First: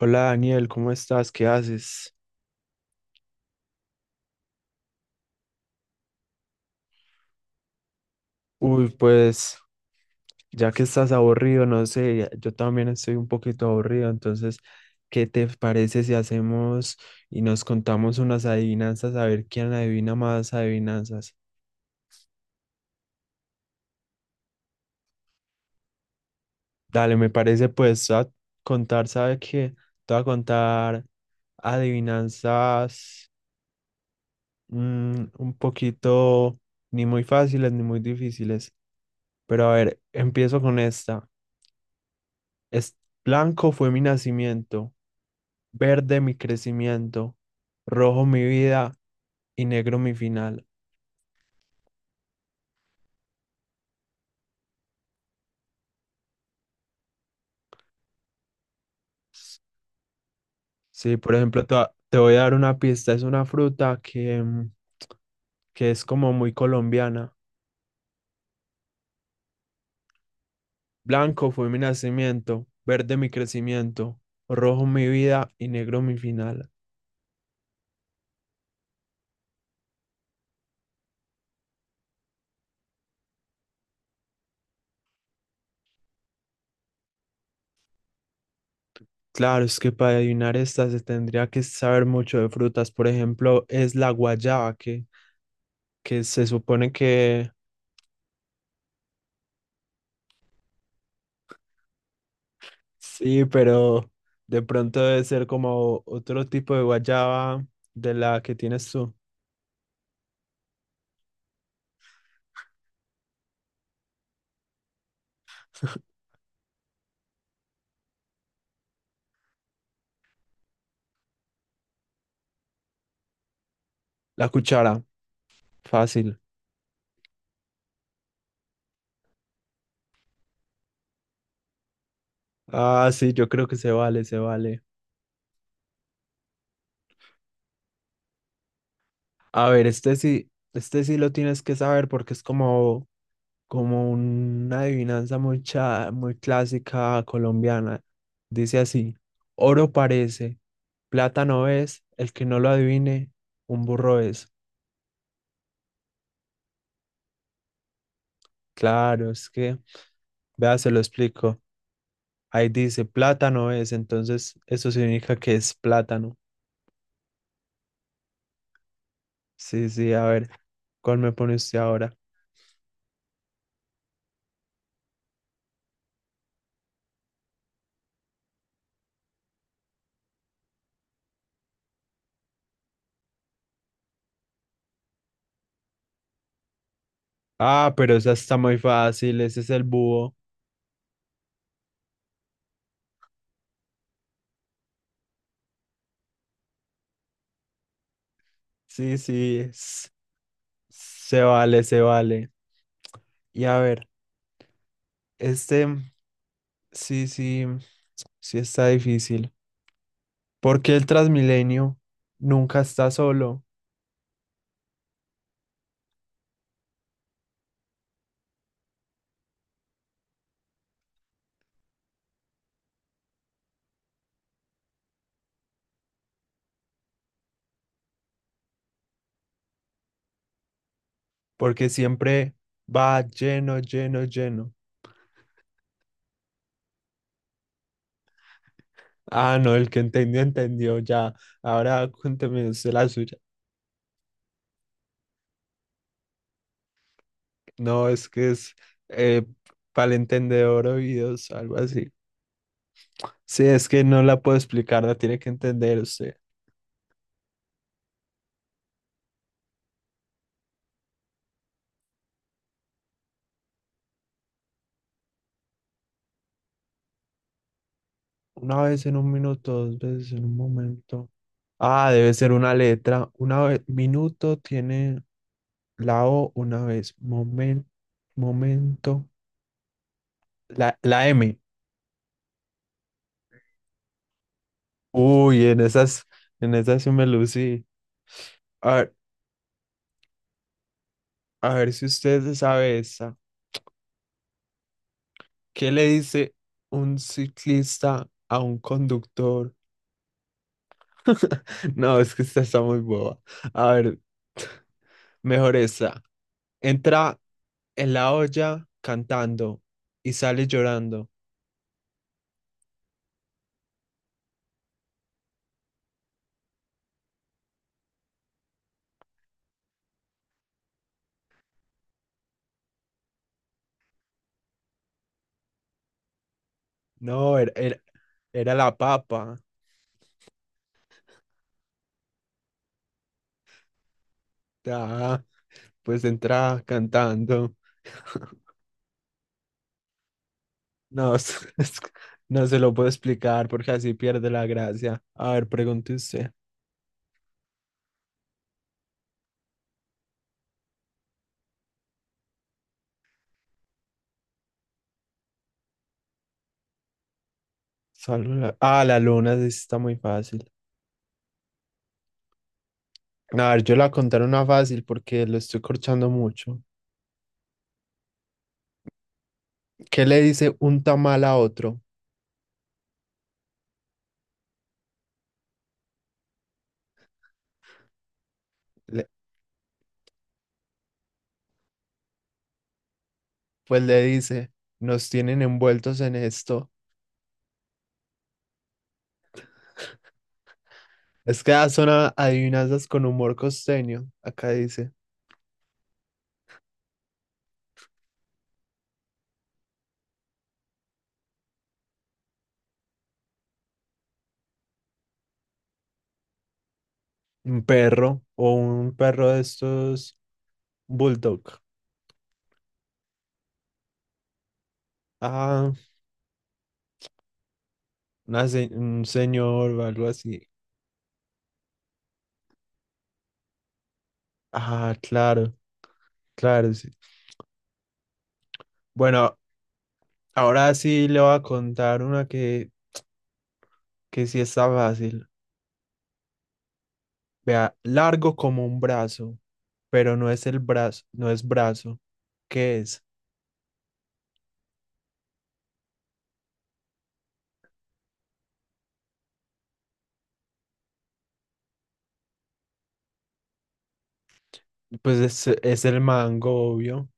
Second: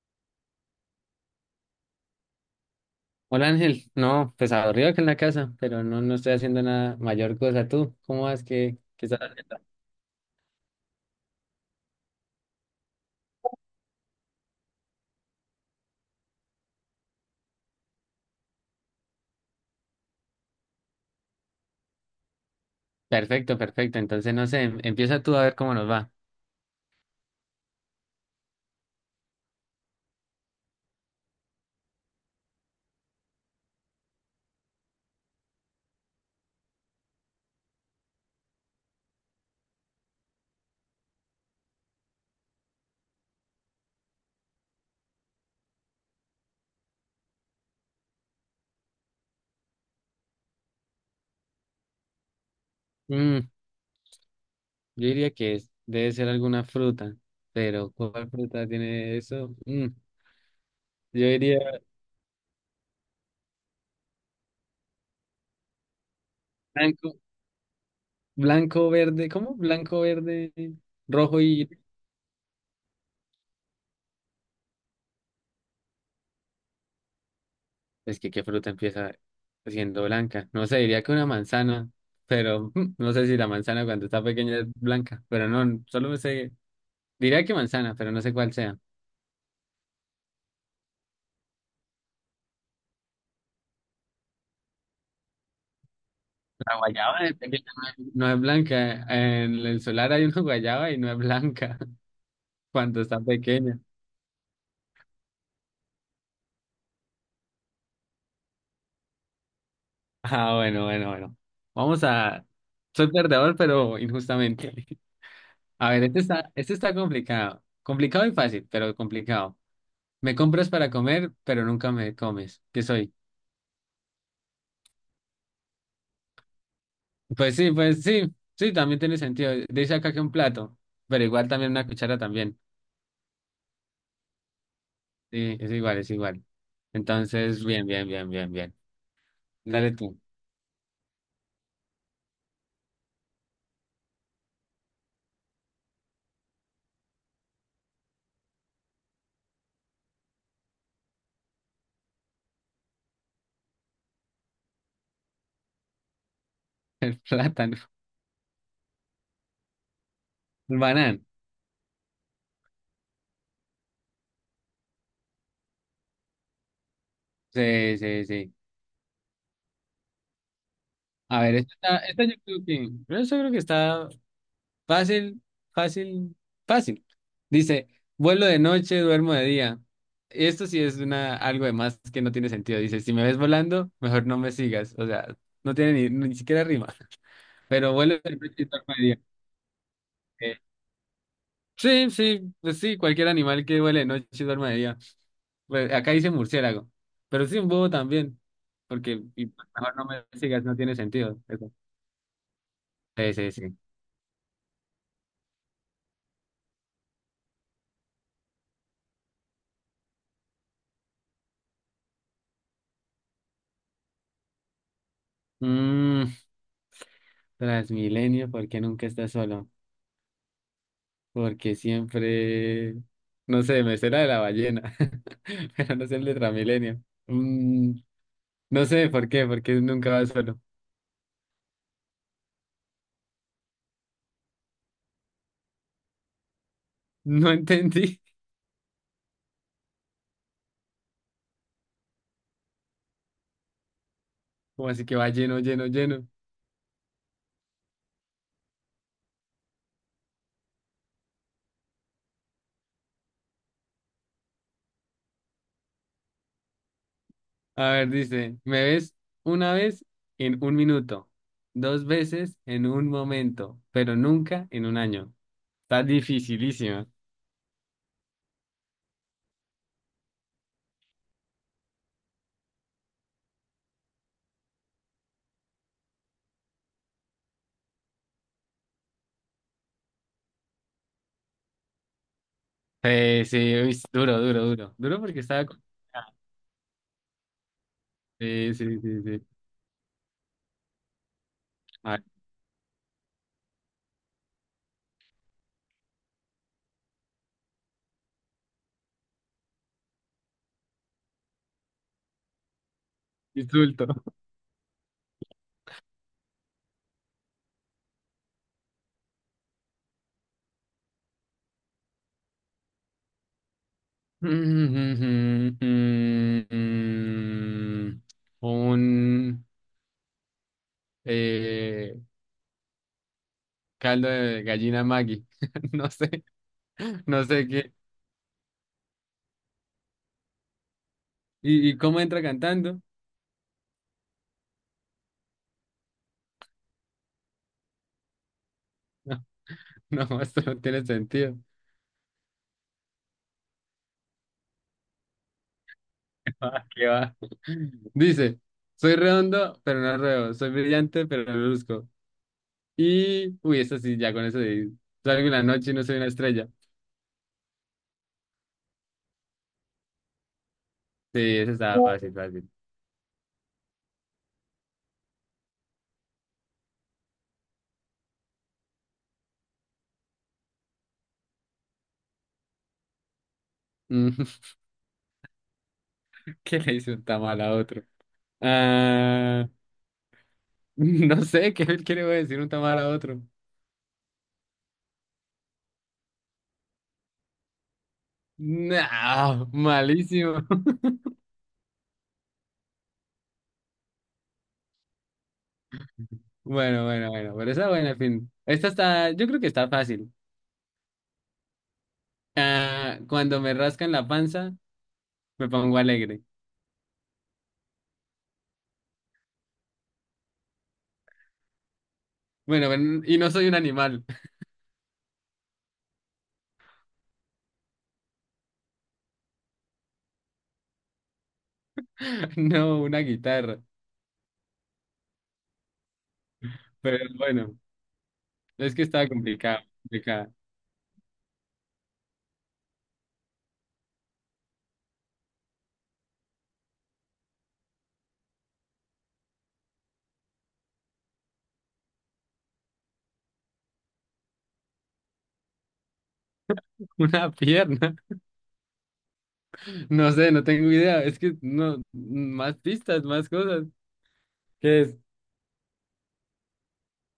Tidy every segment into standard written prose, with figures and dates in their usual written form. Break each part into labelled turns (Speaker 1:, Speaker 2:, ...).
Speaker 1: Hola Daniel, ¿cómo estás? ¿Qué haces?
Speaker 2: Hola Ángel, no, pues aburrido que en la casa, pero no, no estoy haciendo nada mayor cosa. ¿Tú cómo vas? ¿Qué,
Speaker 1: Uy,
Speaker 2: qué estás haciendo?
Speaker 1: pues ya que estás aburrido, no sé, yo también estoy un poquito aburrido, entonces, ¿qué te parece si hacemos y nos contamos unas adivinanzas a ver quién adivina más adivinanzas?
Speaker 2: Perfecto, perfecto. Entonces, no sé, empieza tú a ver cómo nos va.
Speaker 1: Dale, me parece pues a contar, ¿sabe qué? Te voy a contar adivinanzas un poquito ni muy fáciles ni muy difíciles, pero a ver, empiezo con esta. Es blanco fue mi nacimiento, verde mi crecimiento, rojo mi vida y negro mi final.
Speaker 2: Mm, yo diría que debe ser alguna fruta, pero ¿cuál fruta tiene eso? Mm,
Speaker 1: Sí,
Speaker 2: yo
Speaker 1: por ejemplo,
Speaker 2: diría
Speaker 1: te voy a dar una pista. Es una fruta que, que es como muy
Speaker 2: blanco,
Speaker 1: colombiana.
Speaker 2: blanco, verde, ¿cómo? Blanco, verde, rojo
Speaker 1: Blanco
Speaker 2: y...
Speaker 1: fue mi nacimiento, verde mi crecimiento, rojo mi vida y negro mi final.
Speaker 2: Es que ¿qué fruta empieza siendo blanca? No sé, diría que una manzana, pero no sé si la manzana cuando está pequeña es blanca, pero no, solo me sé... Diría que manzana, pero no sé cuál sea.
Speaker 1: Claro, es que para adivinar esta se tendría que saber mucho de frutas. Por ejemplo, es la guayaba, que se
Speaker 2: La
Speaker 1: supone
Speaker 2: guayaba
Speaker 1: que
Speaker 2: no es blanca. En el solar hay una guayaba y no es blanca cuando está
Speaker 1: sí,
Speaker 2: pequeña.
Speaker 1: pero de pronto debe ser como otro tipo de guayaba de la que tienes tú.
Speaker 2: Ah, bueno, bueno, bueno. Vamos a... Soy perdedor, pero injustamente. A ver, este está complicado. Complicado y fácil, pero complicado. Me compras para comer, pero nunca me comes. ¿Qué soy?
Speaker 1: La cuchara, fácil.
Speaker 2: Pues sí, pues sí. Sí, también tiene sentido. Dice acá que un plato, pero igual también una cuchara también.
Speaker 1: Ah, sí, yo creo que se vale, se vale.
Speaker 2: Sí, es igual, es igual. Entonces, bien, bien, bien, bien, bien.
Speaker 1: A ver,
Speaker 2: Dale tú.
Speaker 1: este sí lo tienes que saber porque es como, como una adivinanza muy, muy clásica colombiana. Dice así, oro parece, plata no es, el que no lo adivine, un burro es.
Speaker 2: El plátano.
Speaker 1: Claro, es que, vea,
Speaker 2: El
Speaker 1: se lo
Speaker 2: banano.
Speaker 1: explico. Ahí dice plátano es, entonces eso significa que es plátano.
Speaker 2: Sí, sí, sí.
Speaker 1: Sí, sí, a ver, ¿cuál me
Speaker 2: A
Speaker 1: pone
Speaker 2: ver, esta,
Speaker 1: usted ahora?
Speaker 2: esta yo creo que, pero yo sí creo que está fácil, fácil, fácil. Dice, vuelo de noche, duermo de día. Esto sí es una, algo de más que no tiene sentido. Dice, si me ves volando, mejor no me sigas. O sea, no tiene ni, ni siquiera rima. Pero
Speaker 1: Ah,
Speaker 2: vuelo
Speaker 1: pero esa
Speaker 2: de noche
Speaker 1: está
Speaker 2: y
Speaker 1: muy
Speaker 2: duermo de día.
Speaker 1: fácil, ese es el búho.
Speaker 2: Eh, sí, sí, pues sí, cualquier animal que vuele de noche y duerma de día. Pues, acá dice murciélago, pero sí un búho también,
Speaker 1: Sí,
Speaker 2: porque y,
Speaker 1: sí,
Speaker 2: mejor no
Speaker 1: es-
Speaker 2: me sigas, no tiene sentido
Speaker 1: Se
Speaker 2: eso.
Speaker 1: vale, se vale.
Speaker 2: Sí, sí,
Speaker 1: Y
Speaker 2: sí.
Speaker 1: a ver, este, sí, sí, sí está difícil. ¿Por qué el Transmilenio nunca está solo?
Speaker 2: Mm, Transmilenio, ¿por qué nunca estás solo? Porque siempre, no sé, me sé la de la ballena, pero no sé el de Transmilenio. Mm, no sé por qué, porque nunca vas solo.
Speaker 1: Porque siempre va lleno, lleno, lleno.
Speaker 2: No entendí.
Speaker 1: Ah, no, el que entendió, entendió, ya. Ahora cuénteme usted la suya.
Speaker 2: Como así que va lleno, lleno, lleno.
Speaker 1: No, es que es eh, para el entendedor oídos, algo así. Sí, es que no la puedo explicar, la tiene que entender usted.
Speaker 2: A ver, dice, me ves una vez en un minuto, dos veces en un momento, pero nunca en un año. Está dificilísimo.
Speaker 1: Una vez en un minuto, dos veces en un momento. Ah, debe ser una letra. Una vez, minuto tiene la O una vez. Momento, momento. La M.
Speaker 2: Sí, sí, uy, es duro, duro, duro. Duro porque está...
Speaker 1: Uy, en esas sí me lucí.
Speaker 2: Sí,
Speaker 1: A
Speaker 2: sí,
Speaker 1: ver,
Speaker 2: sí, sí.
Speaker 1: a ver si
Speaker 2: A ver,
Speaker 1: usted se sabe esa. ¿Qué le dice un ciclista a un conductor? No, es que esta está muy boba. A
Speaker 2: insulto.
Speaker 1: ver, mejor esta. Entra en la olla cantando y sale llorando.
Speaker 2: Un eh, caldo de gallina Maggi. No sé, no
Speaker 1: No,
Speaker 2: sé
Speaker 1: era,
Speaker 2: qué.
Speaker 1: era, era la papa.
Speaker 2: Y cómo entra cantando?
Speaker 1: Ah, pues entra cantando.
Speaker 2: No, no, esto no tiene
Speaker 1: No,
Speaker 2: sentido.
Speaker 1: es que no se lo puedo explicar porque así pierde la gracia. A ver, pregunte usted.
Speaker 2: ¿Qué va? Dice, soy redondo, pero no ruego, soy brillante, pero no luzco. Y, uy, esta sí, ya con eso de, salgo en la noche y no soy una estrella.
Speaker 1: Ah, la luna, sí está muy fácil.
Speaker 2: Sí, eso estaba fácil, fácil.
Speaker 1: A ver, yo la contaré una fácil porque lo estoy corchando mucho. ¿Qué le dice un tamal a otro?
Speaker 2: Mm, ¿Qué le hizo un tamal a otro?
Speaker 1: Le-
Speaker 2: Ah, no sé, ¿qué le voy a decir un tamal a otro?
Speaker 1: pues le dice, nos tienen envueltos en esto.
Speaker 2: No, malísimo.
Speaker 1: Es que ya son adivinanzas con humor costeño. Acá dice,
Speaker 2: Bueno, bueno, bueno, pero esa buena, en fin. Esta está, yo creo que está fácil. Ah, cuando me rascan la panza, me pongo alegre.
Speaker 1: un perro o un perro de estos bulldog.
Speaker 2: Bueno, y no soy un animal.
Speaker 1: Ah, un señor o algo así.
Speaker 2: No, una guitarra.
Speaker 1: Ah, claro, claro, sí.
Speaker 2: Pero bueno, es que estaba
Speaker 1: Bueno,
Speaker 2: complicado, complicado.
Speaker 1: ahora sí le voy a contar una que sí está fácil. Vea, largo como un brazo, pero no es el brazo, no es brazo. ¿Qué es?
Speaker 2: Una pierna. No sé, no tengo idea. Es que no, más pistas, más cosas. ¿Qué es?
Speaker 1: Pues es el mango, obvio.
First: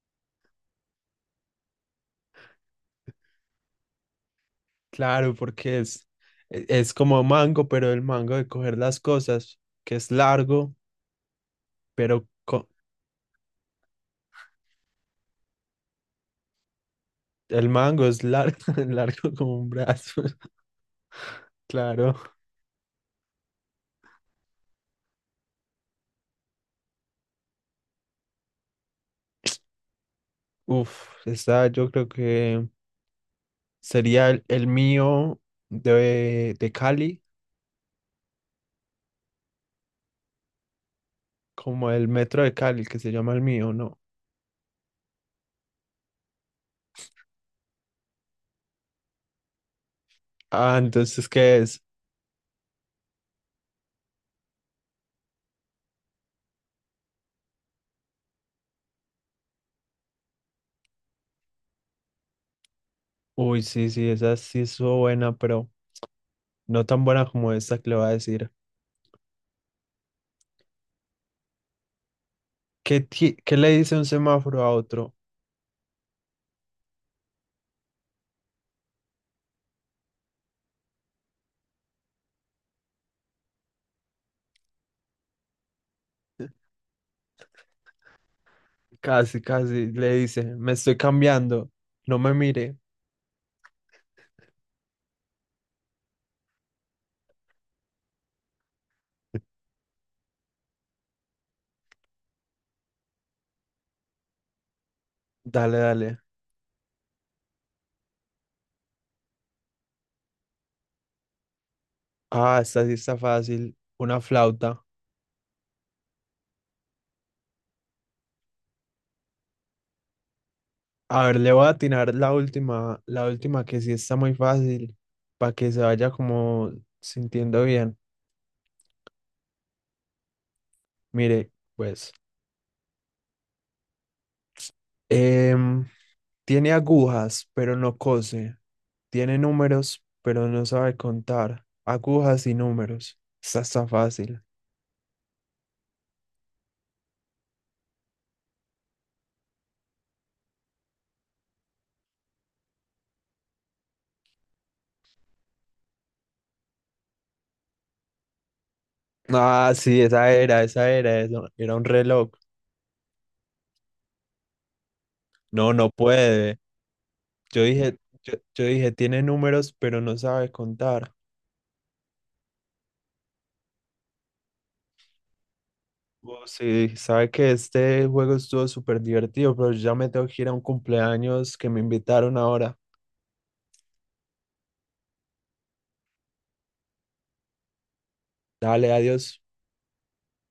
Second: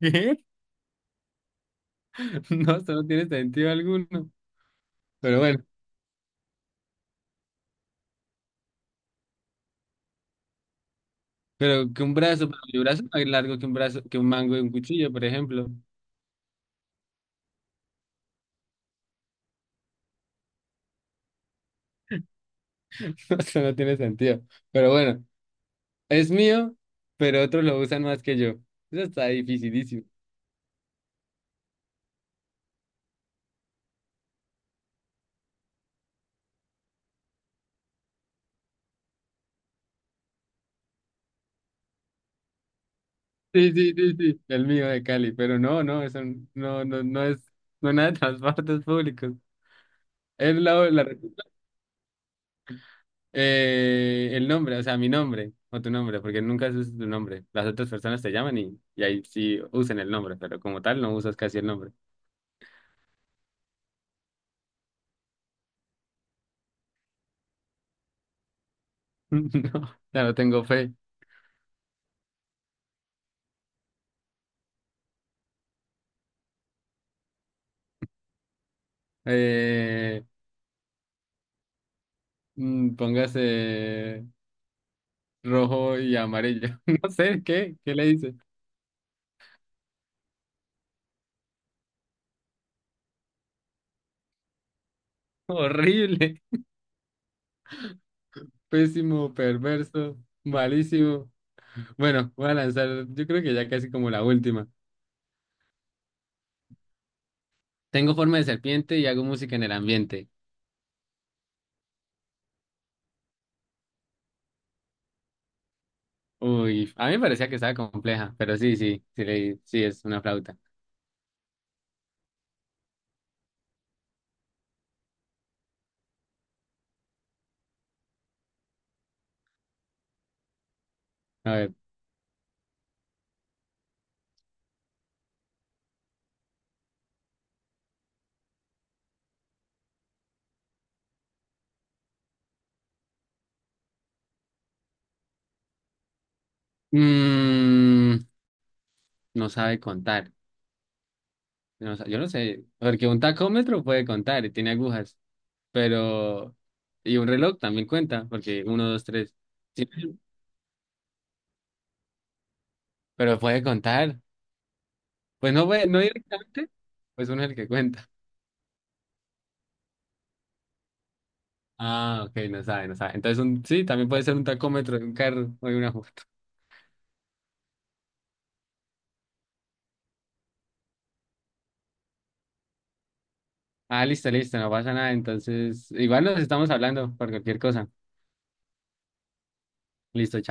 Speaker 2: ¿Qué? No, eso no tiene sentido alguno.
Speaker 1: Claro,
Speaker 2: Pero bueno,
Speaker 1: porque es, es como mango, pero el mango de coger las cosas, que es largo,
Speaker 2: pero que un
Speaker 1: pero
Speaker 2: brazo, pero mi brazo es más largo que un brazo, que un mango de un cuchillo, por ejemplo.
Speaker 1: el mango es largo, largo como un brazo. Claro.
Speaker 2: Eso no tiene sentido. Pero bueno, es mío, pero otros lo usan más que yo. Eso está dificilísimo.
Speaker 1: Uf, está, yo creo que sería el mío de Cali, como el metro de Cali, que se llama el mío,
Speaker 2: Sí, sí,
Speaker 1: ¿no?
Speaker 2: sí, sí, el mío de Cali, pero no, no, eso no, no, no es, no es nada de transportes públicos. Es
Speaker 1: Ah, entonces, ¿qué es?
Speaker 2: el nombre, o sea, mi nombre o tu nombre, porque nunca usas tu nombre. Las otras personas te llaman y ahí sí usan el nombre, pero como tal no usas casi el nombre.
Speaker 1: Uy, sí, sí, esa sí estuvo buena, pero no tan buena como esta que le voy a decir.
Speaker 2: No, ya no tengo fe.
Speaker 1: ¿Qué le dice un semáforo a otro?
Speaker 2: Eh, póngase rojo y amarillo. No sé, ¿qué? ¿Qué le dice?
Speaker 1: Casi, casi le dice, me estoy cambiando, no me mire.
Speaker 2: Horrible, pésimo, perverso, malísimo. Bueno, voy a lanzar, yo creo que ya casi como la última.
Speaker 1: Dale, dale.
Speaker 2: Tengo forma de serpiente y hago música en el ambiente.
Speaker 1: Ah, esta sí está fácil, una flauta.
Speaker 2: Uy, a mí me parecía que estaba compleja, pero sí, sí, sí, sí es una flauta.
Speaker 1: A ver, le voy a atinar la última que sí está muy fácil, para que se vaya como sintiendo bien. Mire,
Speaker 2: A ver,
Speaker 1: pues, em, tiene agujas, pero no cose. Tiene números, pero no sabe contar. Agujas y números. Esa está fácil.
Speaker 2: mm, no sabe contar. Yo no sé, porque un tacómetro puede contar y tiene agujas, pero... Y un reloj también cuenta, porque uno, dos, tres.
Speaker 1: Ah,
Speaker 2: Sí,
Speaker 1: sí, esa era, eso era un reloj.
Speaker 2: pero puede contar. Pues no,
Speaker 1: No, no
Speaker 2: no
Speaker 1: puede.
Speaker 2: directamente, pues uno es el
Speaker 1: Yo
Speaker 2: que
Speaker 1: dije,
Speaker 2: cuenta.
Speaker 1: yo dije, tiene números, pero no sabe contar.
Speaker 2: Ah, ok, no sabe, no sabe. Entonces, un, sí, también puede ser un tacómetro de un carro o de una
Speaker 1: Oh, sí, sabe que este juego estuvo súper divertido, pero yo ya me tengo que ir a un cumpleaños que me invitaron ahora.
Speaker 2: Ah, listo, listo, no pasa nada. Entonces, igual nos estamos hablando por cualquier cosa.
Speaker 1: Dale, adiós.
Speaker 2: Listo.